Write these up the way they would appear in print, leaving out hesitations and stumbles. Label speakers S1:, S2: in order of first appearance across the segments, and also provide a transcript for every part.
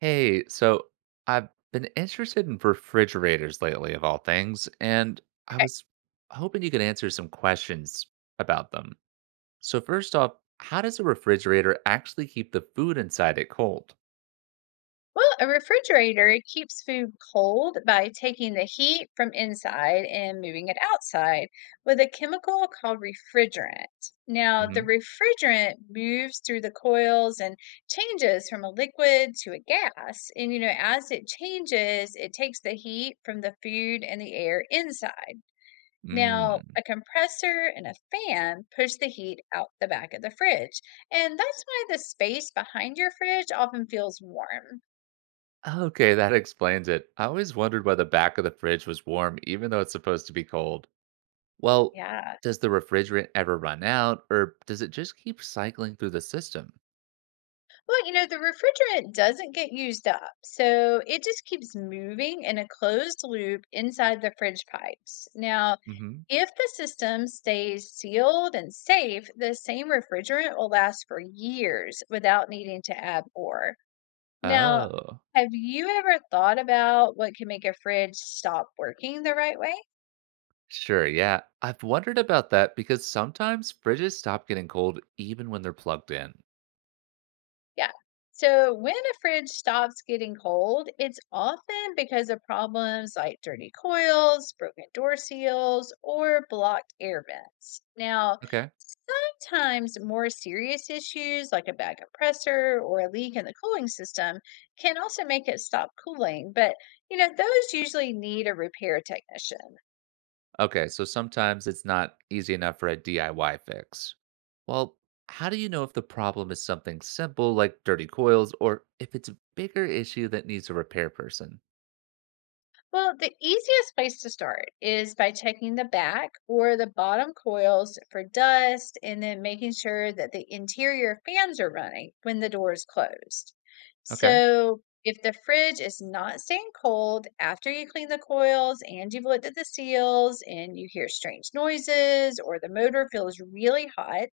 S1: Hey, so I've been interested in refrigerators lately, of all things, and I
S2: Okay.
S1: was hoping you could answer some questions about them. So, first off, how does a refrigerator actually keep the food inside it cold?
S2: Well, a refrigerator it keeps food cold by taking the heat from inside and moving it outside with a chemical called refrigerant. Now, the
S1: Hmm.
S2: refrigerant moves through the coils and changes from a liquid to a gas. And, you know, as it changes, it takes the heat from the food and the air inside. Now,
S1: Mm.
S2: a compressor and a fan push the heat out the back of the fridge. And that's why the space behind your fridge often feels warm.
S1: Okay, that explains it. I always wondered why the back of the fridge was warm, even though it's supposed to be cold. Well,
S2: Yeah.
S1: does the refrigerant ever run out, or does it just keep cycling through the system?
S2: Well, you know, the refrigerant doesn't get used up, so it just keeps moving in a closed loop inside the fridge pipes. Now,
S1: Hmm.
S2: if the system stays sealed and safe, the same refrigerant will last for years without needing to add more. Now,
S1: Oh.
S2: have you ever thought about what can make a fridge stop working the right way?
S1: Sure, yeah. I've wondered about that because sometimes fridges stop getting cold even when they're plugged in.
S2: Yeah. So when a fridge stops getting cold, it's often because of problems like dirty coils, broken door seals, or blocked air vents. Now,
S1: Okay.
S2: sometimes more serious issues like a bad compressor or a leak in the cooling system can also make it stop cooling, but you know, those usually need a repair technician.
S1: Okay, so sometimes it's not easy enough for a DIY fix. Well, how do you know if the problem is something simple like dirty coils or if it's a bigger issue that needs a repair person?
S2: Well, the easiest place to start is by checking the back or the bottom coils for dust and then making sure that the interior fans are running when the door is closed.
S1: Okay.
S2: So, if the fridge is not staying cold after you clean the coils and you've looked at the seals and you hear strange noises or the motor feels really hot,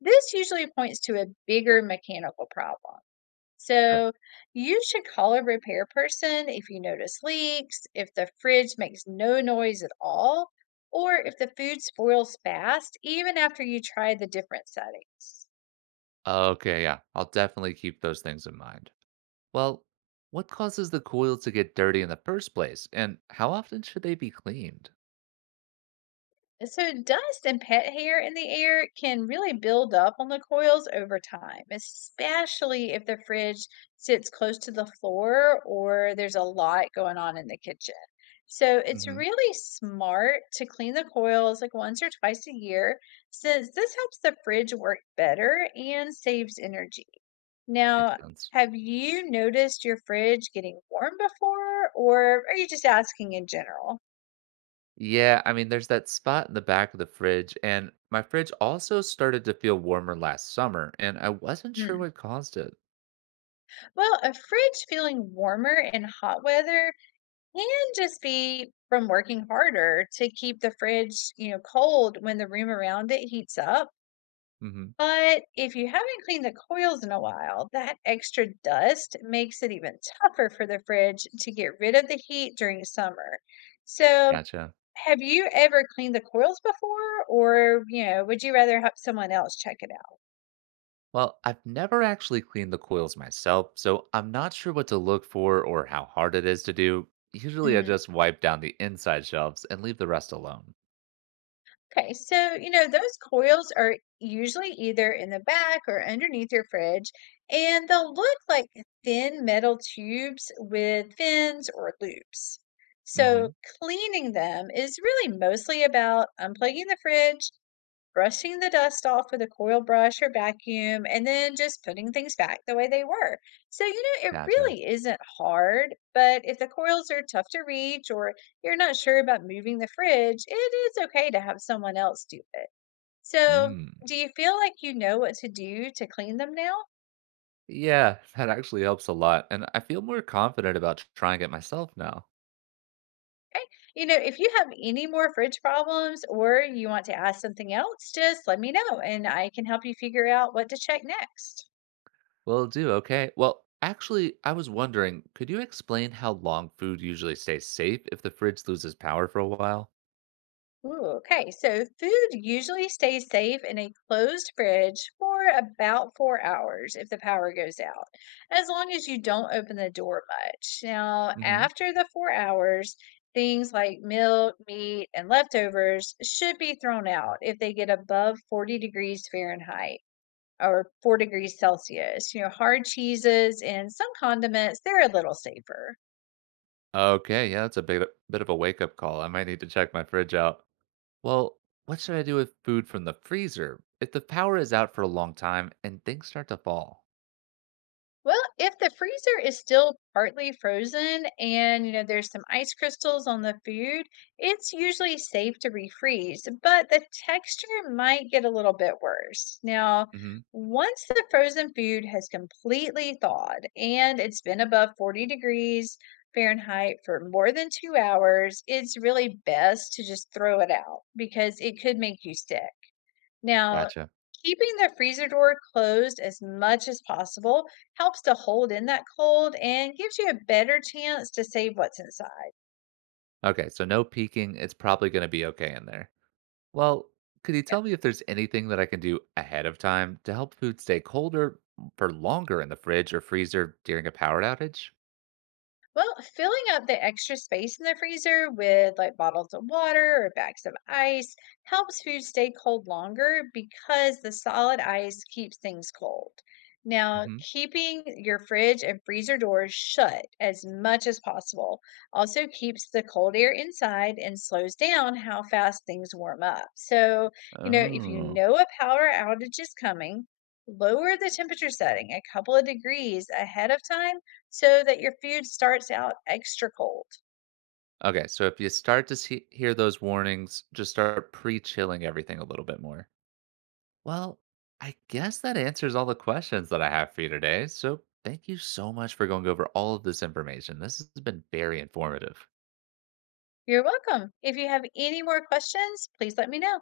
S2: this usually points to a bigger mechanical problem.
S1: Sure.
S2: So you should call a repair person if you notice leaks, if the fridge makes no noise at all, or if the food spoils fast, even after you try the different settings.
S1: Okay, yeah. I'll definitely keep those things in mind. Well, what causes the coils to get dirty in the first place and how often should they be cleaned?
S2: So, dust and pet hair in the air can really build up on the coils over time, especially if the fridge sits close to the floor or there's a lot going on in the kitchen. So, it's
S1: Mhm.
S2: really smart to clean the coils like once or twice a year, since this helps the fridge work better and saves energy.
S1: Makes
S2: Now,
S1: sense.
S2: have you noticed your fridge getting warm before, or are you just asking in general?
S1: Yeah, I mean, there's that spot in the back of the fridge, and my fridge also started to feel warmer last summer, and I wasn't sure what caused it.
S2: Well, a fridge feeling warmer in hot weather can just be from working harder to keep the fridge, you know, cold when the room around it heats up.
S1: Hmm.
S2: But if you haven't cleaned the coils in a while, that extra dust makes it even tougher for the fridge to get rid of the heat during summer. So,
S1: Gotcha.
S2: have you ever cleaned the coils before, or, you know, would you rather have someone else check it out?
S1: Well, I've never actually cleaned the coils myself, so I'm not sure what to look for or how hard it is to do. Usually, I
S2: Mm.
S1: just wipe down the inside shelves and leave the rest alone.
S2: Okay, so you know, those coils are usually either in the back or underneath your fridge, and they'll look like thin metal tubes with fins or loops. So,
S1: Hmm.
S2: cleaning them is really mostly about unplugging the fridge brushing the dust off with a coil brush or vacuum, and then just putting things back the way they were. So, you know, it
S1: Gotcha.
S2: really isn't hard, but if the coils are tough to reach or you're not sure about moving the fridge, it is okay to have someone else do it. So,
S1: Mm.
S2: do you feel like you know what to do to clean them now?
S1: Yeah, that actually helps a lot, and I feel more confident about trying it myself now.
S2: Okay. You know, if you have any more fridge problems or you want to ask something else, just let me know and I can help you figure out what to check next.
S1: Will do. Okay. Well, actually, I was wondering, could you explain how long food usually stays safe if the fridge loses power for a while?
S2: Ooh, okay, so food usually stays safe in a closed fridge for about 4 hours if the power goes out, as long as you don't open the door much. Now,
S1: Hmm.
S2: after the 4 hours, things like milk, meat, and leftovers should be thrown out if they get above 40 degrees Fahrenheit or 4 degrees Celsius. You know, hard cheeses and some condiments, they're a little safer.
S1: Okay, yeah, that's a bit of a wake up call. I might need to check my fridge out. Well, what should I do with food from the freezer if the power is out for a long time and things start to fall?
S2: Well, if the freezer is still partly frozen and you know there's some ice crystals on the food, it's usually safe to refreeze, but the texture might get a little bit worse. Now,
S1: Hmm.
S2: once the frozen food has completely thawed and it's been above 40 degrees Fahrenheit for more than 2 hours, it's really best to just throw it out because it could make you sick. Now,
S1: Gotcha.
S2: keeping the freezer door closed as much as possible helps to hold in that cold and gives you a better chance to save what's inside.
S1: Okay, so no peeking. It's probably going to be okay in there. Well, could you tell me if there's anything that I can do ahead of time to help food stay colder for longer in the fridge or freezer during a power outage?
S2: Well, filling up the extra space in the freezer with like bottles of water or bags of ice helps food stay cold longer because the solid ice keeps things cold. Now,
S1: Hmm.
S2: keeping your fridge and freezer doors shut as much as possible also keeps the cold air inside and slows down how fast things warm up. So, you know, if you
S1: Oh,
S2: know a power outage is coming, lower the temperature setting a couple of degrees ahead of time so that your food starts out extra cold.
S1: Okay, so if you start to see, hear those warnings, just start pre chilling everything a little bit more. Well, I guess that answers all the questions that I have for you today. So thank you so much for going over all of this information. This has been very informative.
S2: You're welcome. If you have any more questions, please let me know.